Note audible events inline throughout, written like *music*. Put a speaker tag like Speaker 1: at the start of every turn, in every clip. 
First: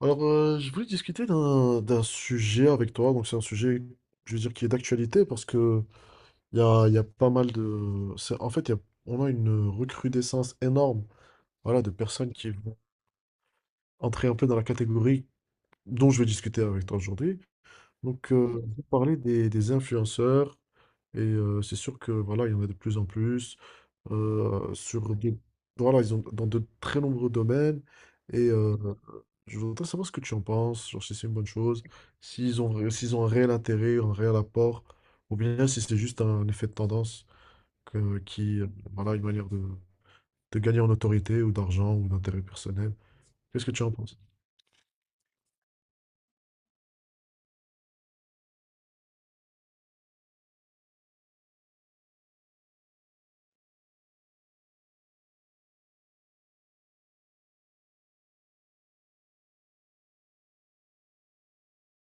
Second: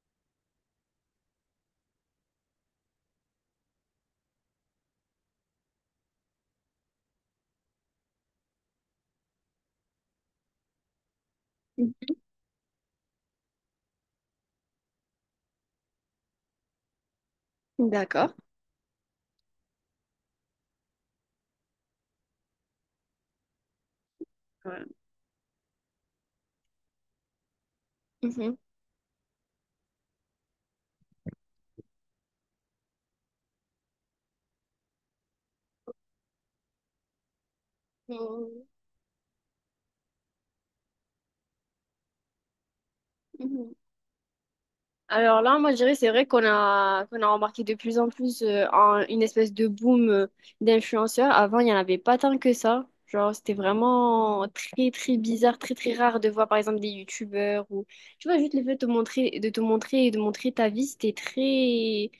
Speaker 1: Alors, je voulais discuter d'un sujet avec toi. Donc, c'est un sujet, je veux dire, qui est d'actualité parce que il y a pas mal de. C'est- En fait, il y a- on a une recrudescence énorme, voilà, de personnes qui vont entrer un peu dans la catégorie dont je vais discuter avec toi aujourd'hui. Donc,
Speaker 2: D'accord.
Speaker 1: on va parler des influenceurs et c'est sûr que voilà, il y en a de plus en plus euh,
Speaker 2: Ouais.
Speaker 1: sur des- voilà, ils ont dans de très nombreux domaines et
Speaker 2: Mhm.
Speaker 1: je voudrais savoir ce que tu en penses, genre si c'est une bonne chose, s'ils ont un réel intérêt, un réel apport, ou bien si c'est juste un effet de tendance que- qui,
Speaker 2: Mhm.
Speaker 1: euh, voilà, une manière de gagner en autorité ou d'argent ou d'intérêt personnel. Qu'est-ce que
Speaker 2: Mhm.
Speaker 1: tu en penses?
Speaker 2: Alors là, moi, je dirais, c'est vrai qu'on a remarqué de plus en plus une espèce de boom d'influenceurs. Avant, il n'y en avait pas tant que ça. Genre, c'était vraiment très, très bizarre, très, très rare de voir, par exemple, des youtubeurs ou, tu vois, juste le fait de te montrer, et de montrer ta vie,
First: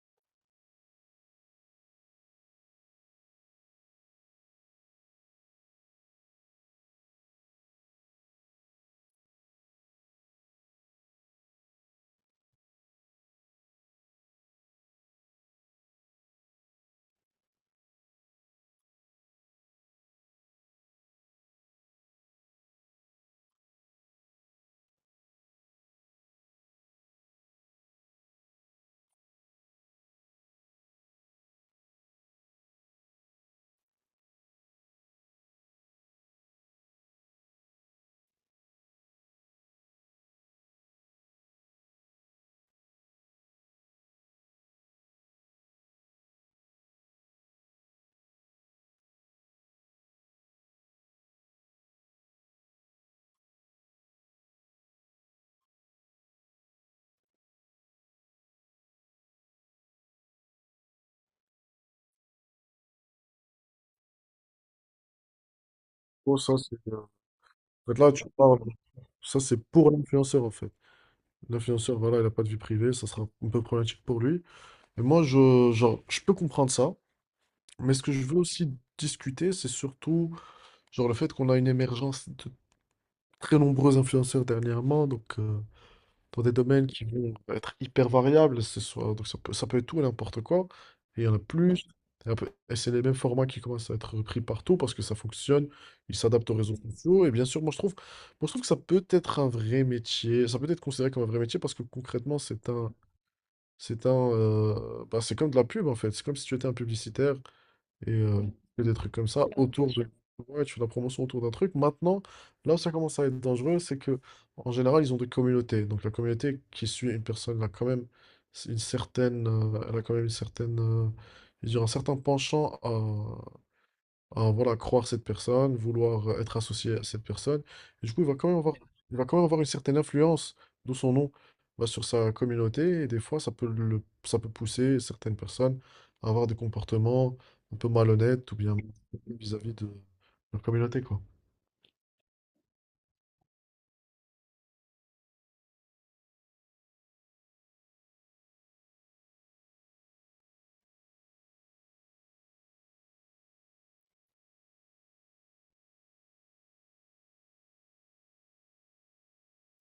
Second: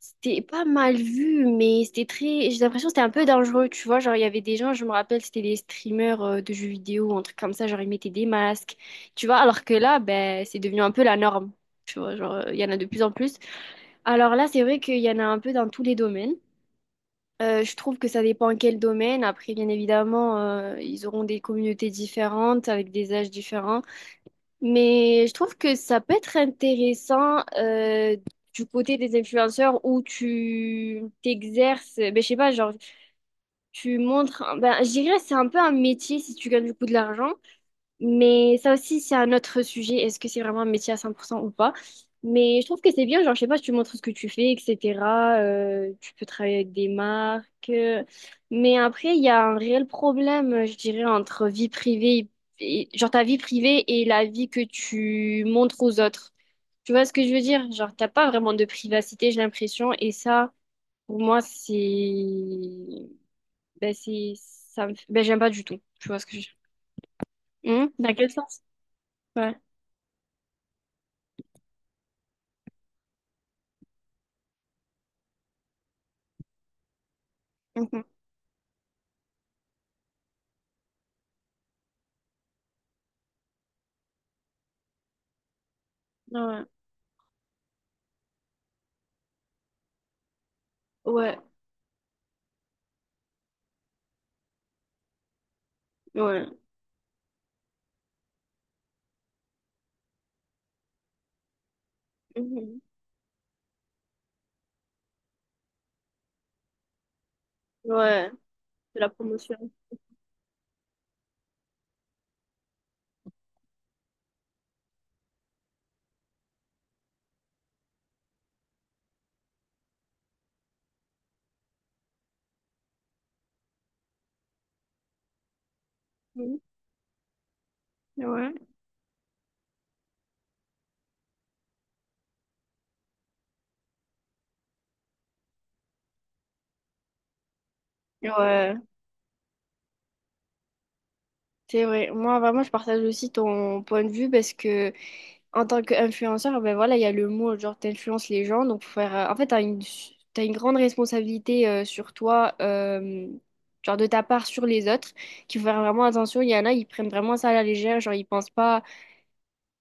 Speaker 2: c'était pas mal vu, mais c'était très. J'ai l'impression que c'était un peu dangereux, tu vois. Genre, il y avait des gens, je me rappelle, c'était des streamers de jeux vidéo, ou un truc comme ça. Genre, ils mettaient des masques, tu vois. Alors que là, ben, c'est devenu un peu la norme, tu vois. Genre, il y en a de plus en plus. Alors là, c'est vrai qu'il y en a un peu dans tous les domaines. Je trouve que ça dépend quel domaine. Après, bien évidemment, ils auront des communautés différentes, avec des âges différents. Mais je trouve que ça peut être intéressant du côté des influenceurs où tu t'exerces, ben, je sais pas, genre tu montres, ben, je dirais c'est un peu un métier si tu gagnes du coup de l'argent, mais ça aussi, c'est un autre sujet. Est-ce que c'est vraiment un métier à 100% ou pas? Mais je trouve que c'est bien, genre, je sais pas, tu montres ce que tu fais, etc. Tu peux travailler avec des marques. Mais après, il y a un réel problème, je dirais, entre vie privée et genre, ta vie privée et la vie que tu montres aux autres. Tu vois ce que je veux dire? Genre, t'as pas vraiment de privacité, j'ai l'impression. Et ça, pour moi, c'est, ben, j'aime pas du tout. Tu vois ce que
Speaker 1: Oh,
Speaker 2: je veux
Speaker 1: ça,
Speaker 2: dire?
Speaker 1: en fait, là,
Speaker 2: Dans
Speaker 1: tu
Speaker 2: quel
Speaker 1: parles,
Speaker 2: sens?
Speaker 1: ça,
Speaker 2: Ouais.
Speaker 1: c'est pour l'influenceur, en fait. L'influenceur, voilà, il n'a pas de vie privée, ça sera un peu problématique pour lui. Et moi, je, genre, je peux comprendre ça, mais ce que je veux aussi discuter, c'est surtout, genre, le fait qu'on a une émergence très nombreux influenceurs dernièrement, donc dans des
Speaker 2: Ouais,
Speaker 1: domaines qui vont être hyper variables, ce soit, donc ça peut être tout et n'importe quoi, et il y en
Speaker 2: ouais,
Speaker 1: a plus, et c'est les mêmes formats qui commencent à être repris partout parce que ça fonctionne, ils
Speaker 2: ouais.
Speaker 1: s'adaptent aux réseaux sociaux, et bien sûr, moi, je trouve que ça peut être un vrai métier, ça peut être considéré comme un vrai métier parce que concrètement,
Speaker 2: Mhm.
Speaker 1: bah, c'est comme de la pub en fait, c'est comme si tu étais un publicitaire et
Speaker 2: Ouais,
Speaker 1: que des
Speaker 2: c'est la
Speaker 1: trucs comme ça
Speaker 2: promotion.
Speaker 1: autour de ouais, tu fais la promotion autour d'un truc. Maintenant, là où ça commence à être dangereux, c'est que en général, ils ont des communautés. Donc la communauté qui suit une personne, elle a quand même une elle a quand même une certaine, je veux dire, un certain penchant à voilà, croire cette personne, vouloir être
Speaker 2: Mhm.
Speaker 1: associé à cette personne. Et du coup,
Speaker 2: Ouais,
Speaker 1: il va quand même avoir une certaine influence, d'où son nom, bah, sur sa communauté. Et des fois, ça peut pousser certaines personnes à avoir des comportements un peu malhonnêtes ou
Speaker 2: ouais,
Speaker 1: bien vis-à-vis de leur communauté, quoi.
Speaker 2: c'est vrai. Moi, vraiment, je partage aussi ton point de vue parce que, en tant qu'influenceur, ben voilà, il y a le mot, genre, t'influences les gens. Donc, faut faire. En fait, t'as une grande responsabilité sur toi, genre, de ta part sur les autres, qu'il faut faire vraiment attention. Il y en a, ils prennent vraiment ça à la légère, genre, ils pensent pas,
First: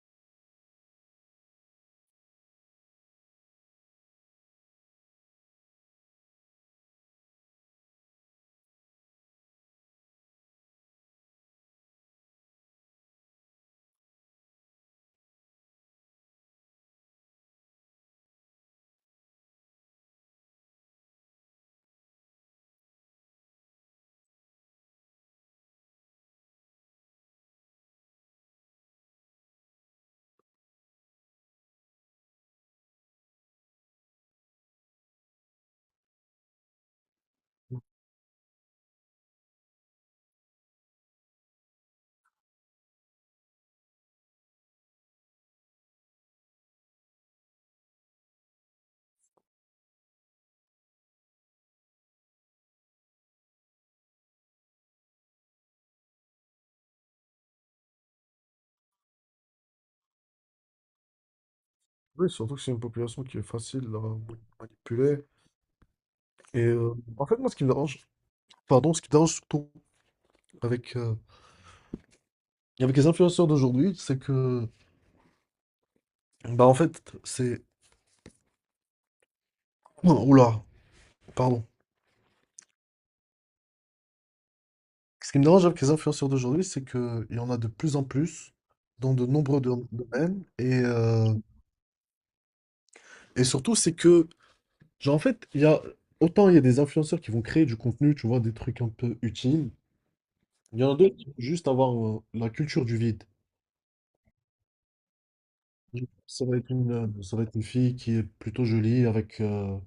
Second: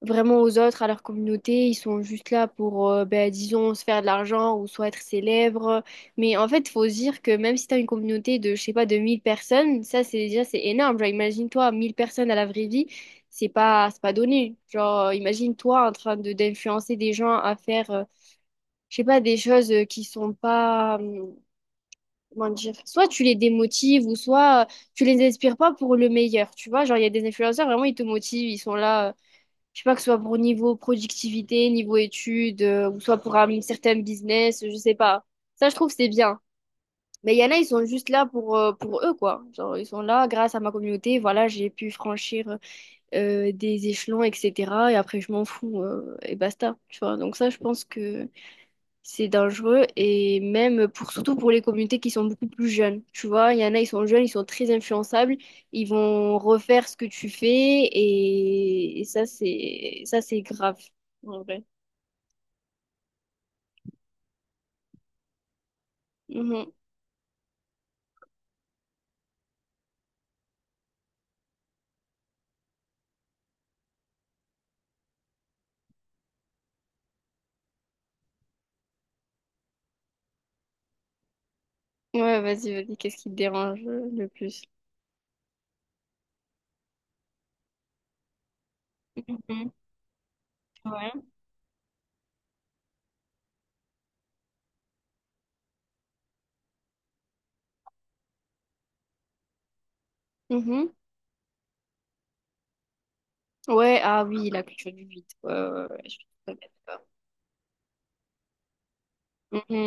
Speaker 2: vraiment aux autres, à leur communauté. Ils sont juste là pour, ben, disons, se faire de l'argent ou soit être célèbres. Mais en fait, il faut se dire que même si tu as une communauté de, je sais pas, de 1000 personnes, ça, c'est déjà, c'est énorme. Genre, imagine-toi, 1000 personnes à la vraie vie, c'est pas donné. Genre, imagine-toi en train de d'influencer des gens à faire, je sais pas, des choses qui sont pas. Comment dire? Soit tu les démotives ou soit tu les inspires pas pour le meilleur, tu vois. Genre, il y a des influenceurs, vraiment, ils te motivent, ils sont là. Je sais pas, que ce soit pour niveau productivité, niveau études, ou soit pour un certain business, je sais pas. Ça, je trouve que c'est bien. Mais il y en a, ils sont juste là pour eux, quoi. Genre, ils sont là, grâce à ma communauté, voilà, j'ai pu franchir des échelons, etc. Et après, je m'en fous, et basta. Tu vois, donc ça, je pense que c'est dangereux et même pour surtout pour les communautés qui sont beaucoup plus jeunes. Tu vois, il y en a, ils sont jeunes, ils sont très influençables, ils vont refaire ce que tu fais et ça c'est grave en vrai.
Speaker 1: Oui, surtout que c'est une population qui est facile à manipuler. Et
Speaker 2: Mhm.
Speaker 1: en fait, moi, ce qui me dérange, pardon, ce qui me dérange surtout avec, euh, avec les influenceurs d'aujourd'hui, c'est que bah en fait, c'est... *clears throat* Oh, oula, pardon.
Speaker 2: Ouais, vas-y, vas-y, qu'est-ce qui te dérange le plus?
Speaker 1: Ce qui me dérange avec les influenceurs d'aujourd'hui, c'est qu'il y en a de plus en plus dans de nombreux
Speaker 2: Mhm.
Speaker 1: domaines.
Speaker 2: Ouais.
Speaker 1: Et surtout, c'est que, genre en fait, il y a... Autant il y a des influenceurs qui vont créer du contenu, tu vois, des trucs un peu utiles. Il y
Speaker 2: Mhm.
Speaker 1: en a d'autres qui vont juste avoir la culture du vide.
Speaker 2: Ouais, ah oui, la culture du vide. Ouais, ouais, ouais, je suis
Speaker 1: Ça
Speaker 2: tout à
Speaker 1: va
Speaker 2: fait
Speaker 1: être
Speaker 2: d'accord.
Speaker 1: ça va être une fille qui est plutôt jolie avec...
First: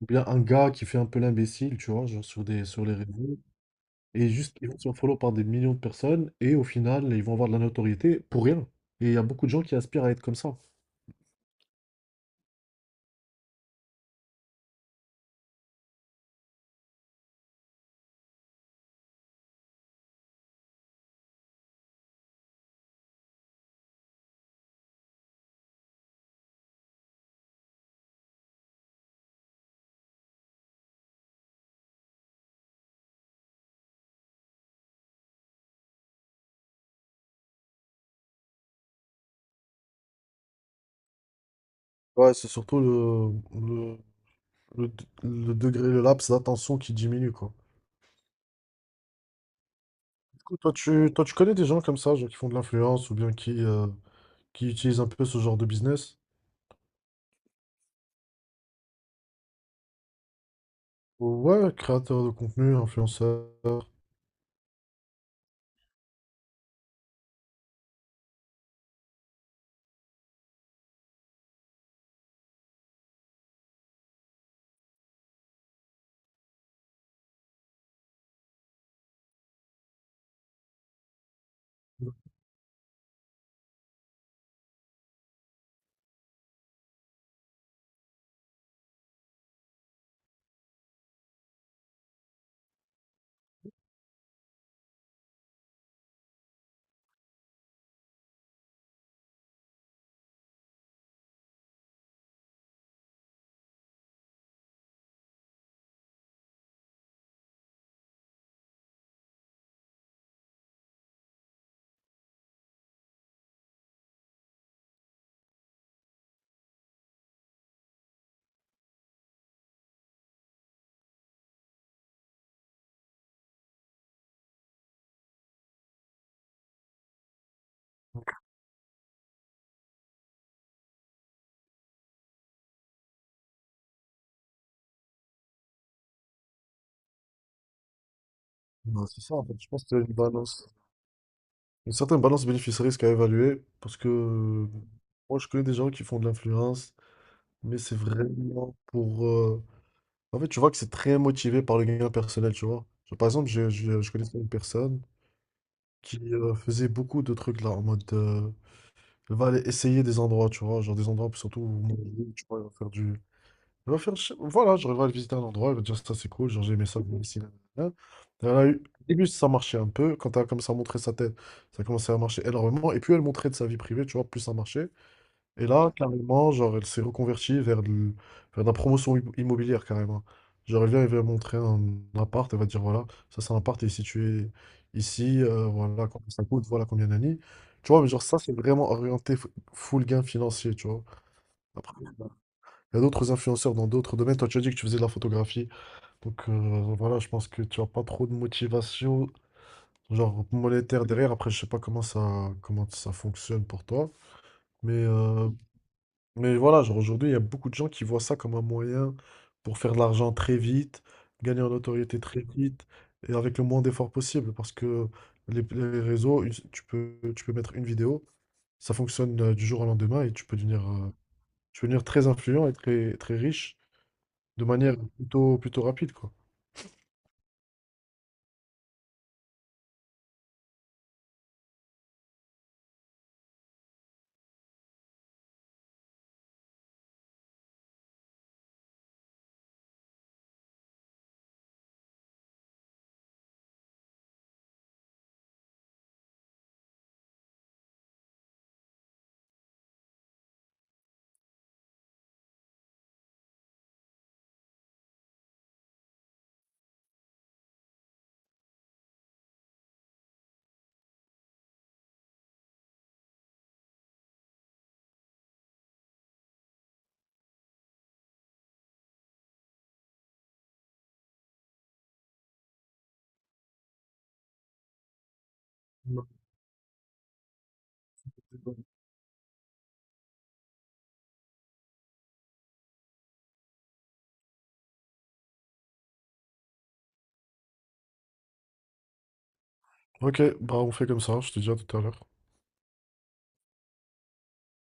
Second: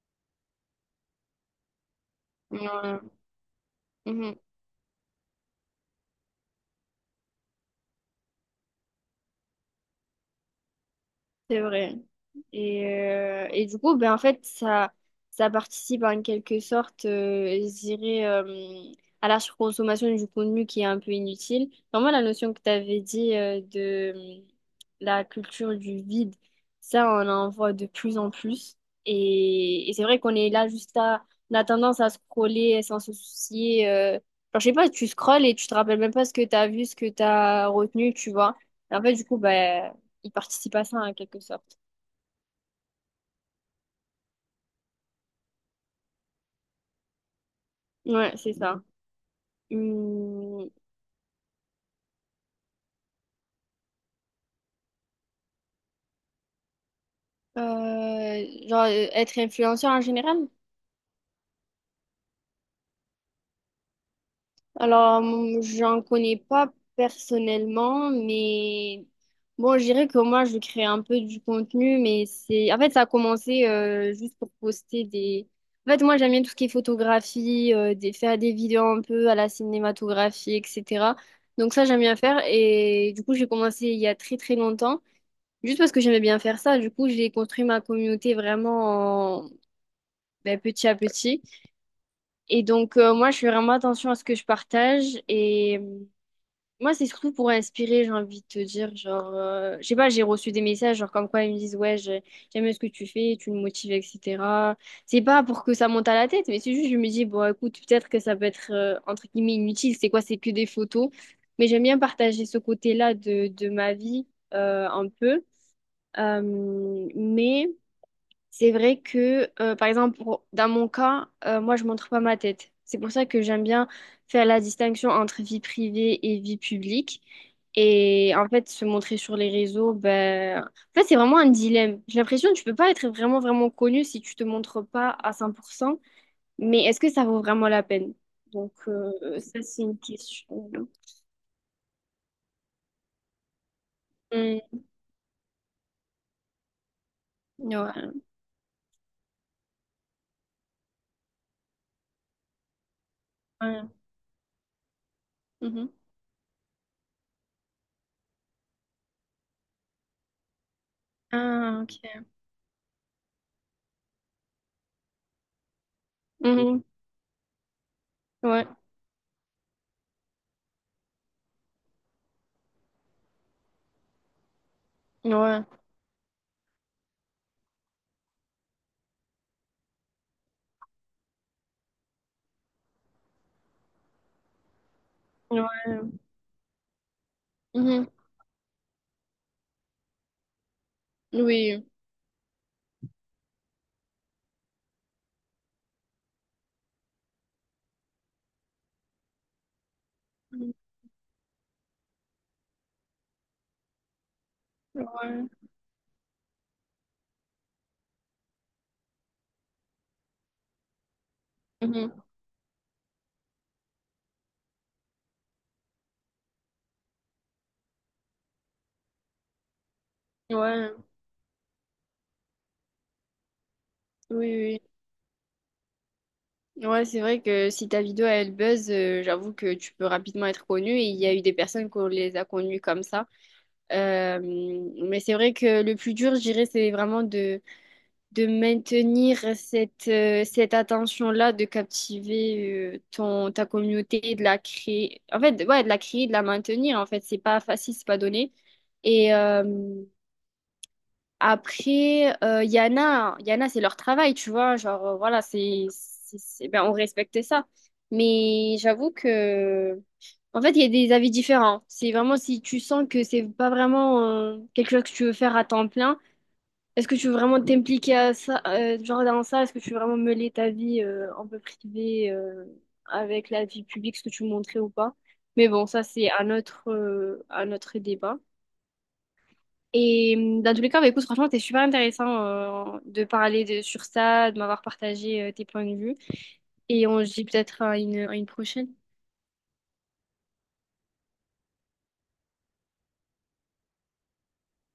Speaker 1: ou bien un gars qui fait un peu l'imbécile, tu vois, genre sur
Speaker 2: Mhm.
Speaker 1: sur les
Speaker 2: Ouais.
Speaker 1: réseaux. Et
Speaker 2: Mhm.
Speaker 1: juste, ils vont se faire follow par des millions de personnes et au final, ils vont avoir de la notoriété pour rien. Et il y a beaucoup de gens qui aspirent à être comme ça.
Speaker 2: C'est vrai. Et du coup, ben, en fait, ça participe en quelque sorte, je dirais, à la surconsommation du contenu qui est un peu inutile. Vraiment, la notion que tu avais dit de la culture du vide, ça, on en voit de plus en plus. Et c'est vrai qu'on est là juste à. On a tendance à scroller sans se soucier. Genre, je sais pas, tu scrolles et tu te rappelles même pas ce que tu as vu, ce que tu as retenu, tu vois. Et en fait, du coup, bah, il participe à ça en quelque sorte.
Speaker 1: Ouais, c'est surtout le, le, le degré, le laps d'attention qui diminue, quoi.
Speaker 2: Ouais, c'est ça.
Speaker 1: Du coup,
Speaker 2: Hum,
Speaker 1: toi, tu connais des gens comme ça, genre qui font de l'influence ou bien qui utilisent un peu ce genre de business?
Speaker 2: genre, être influenceur en général?
Speaker 1: Ouais, créateur de contenu, influenceur.
Speaker 2: Alors, j'en connais pas personnellement, mais bon, je dirais que moi, je crée un peu du contenu, mais c'est. En fait, ça a commencé juste pour poster des. En fait, moi, j'aime bien tout ce qui est photographie, faire des vidéos un peu à la cinématographie, etc. Donc ça, j'aime bien faire. Et du coup, j'ai commencé il y a très, très longtemps. Juste parce que j'aimais bien faire ça, du coup, j'ai construit ma communauté vraiment ben, petit à petit. Et donc, moi, je fais vraiment attention à ce que je partage. Et moi, c'est surtout pour inspirer, j'ai envie de te dire. Genre, je sais pas, j'ai reçu des messages, genre, comme quoi ils me disent, ouais, j'aime ce que tu fais, tu me motives, etc. C'est pas pour que ça monte à la tête, mais c'est juste, je me dis, bon, écoute, peut-être que ça peut être, entre guillemets, inutile. C'est quoi? C'est que des photos. Mais j'aime bien partager ce côté-là de ma vie, un peu. Euh, mais. C'est vrai que, par exemple, dans mon cas, moi, je montre pas ma tête. C'est pour ça que j'aime bien faire la distinction entre vie privée et vie publique. Et en fait, se montrer sur les réseaux, ben. En fait, c'est vraiment un dilemme. J'ai l'impression que tu peux pas être vraiment, vraiment connu si tu te montres pas à 100%. Mais est-ce que ça vaut vraiment la peine? Donc,
Speaker 1: Ouais, c'est ça, en fait.
Speaker 2: ça,
Speaker 1: Je
Speaker 2: c'est
Speaker 1: pense
Speaker 2: une
Speaker 1: qu'il y a une balance,
Speaker 2: question.
Speaker 1: une certaine balance bénéfice-risque à évaluer parce que
Speaker 2: Mm,
Speaker 1: moi, je connais des gens qui font de l'influence. Mais c'est
Speaker 2: ouais,
Speaker 1: vraiment pour... En fait, tu vois que c'est très motivé par le gain personnel, tu vois. Genre, par exemple,
Speaker 2: ouais.
Speaker 1: je connaissais une personne
Speaker 2: Mhm.
Speaker 1: qui faisait beaucoup de trucs là, en mode... elle va aller essayer des endroits, tu vois. Genre des endroits, surtout où
Speaker 2: Ah, ok.
Speaker 1: manger, tu vois, elle va faire du... Elle va faire... Voilà, genre elle va aller visiter un endroit, elle va dire ça c'est cool, genre j'ai
Speaker 2: Mhm.
Speaker 1: aimé ça, je vais ici, là. Elle
Speaker 2: Ouais,
Speaker 1: a eu... Au début, ça marchait un peu. Quand elle a commencé à montrer sa tête, ça a commencé à marcher énormément. Et plus elle montrait de sa vie privée, tu vois, plus ça marchait.
Speaker 2: ouais,
Speaker 1: Et là, carrément, genre, elle s'est reconvertie vers de la promotion immobilière, carrément. Genre, elle vient, elle va montrer un appart, elle va dire, voilà, ça c'est un appart, il est situé ici, voilà
Speaker 2: ouais.
Speaker 1: combien ça coûte, voilà combien d'années. Tu vois,
Speaker 2: Mhm.
Speaker 1: mais genre, ça, c'est vraiment orienté full gain financier, tu vois.
Speaker 2: Oui.
Speaker 1: Après, il y a d'autres influenceurs dans d'autres domaines. Toi, tu as dit que tu faisais de la photographie. Donc, voilà, je pense que tu n'as pas trop de motivation, genre monétaire derrière. Après, je sais pas comment ça fonctionne pour toi. Mais
Speaker 2: Ouais.
Speaker 1: voilà, genre aujourd'hui, il y a beaucoup de gens qui voient ça comme un moyen pour faire de l'argent très vite, gagner en
Speaker 2: Mhm.
Speaker 1: notoriété très vite et avec le moins d'efforts possible parce que les réseaux, tu peux mettre une vidéo, ça fonctionne du jour au lendemain et
Speaker 2: Ouais.
Speaker 1: tu peux devenir très influent et très, très riche
Speaker 2: Oui,
Speaker 1: de
Speaker 2: oui.
Speaker 1: manière plutôt rapide, quoi.
Speaker 2: Oui. Ouais, c'est vrai que si ta vidéo elle buzz, j'avoue que tu peux rapidement être connu et il y a eu des personnes qu'on les a connues comme ça. Euh, mais c'est vrai que le plus dur, je dirais, c'est vraiment de maintenir cette attention-là, de captiver ta communauté, de la créer. En fait, ouais, de la créer, de la maintenir. En fait, c'est pas facile, c'est pas donné. Et, Après, il y en a, c'est leur travail, tu vois. Genre, voilà, ben, on respectait ça. Mais j'avoue que, en fait, il y a des avis différents. C'est vraiment si tu sens que c'est pas vraiment quelque chose que tu veux faire à temps plein. Est-ce que tu veux vraiment t'impliquer à ça, genre dans ça? Est-ce que tu veux vraiment mêler ta vie un peu privée avec la vie publique, ce que tu montrais ou pas? Mais bon, ça,
Speaker 1: Non,
Speaker 2: c'est un autre débat.
Speaker 1: c'est bon.
Speaker 2: Et dans tous les cas, bah, écoute, franchement, c'était super intéressant de parler de, sur ça, de m'avoir partagé tes points de vue. Et on se dit peut-être à une prochaine.
Speaker 1: Ok, bah on fait comme ça, je te dis à tout à l'heure.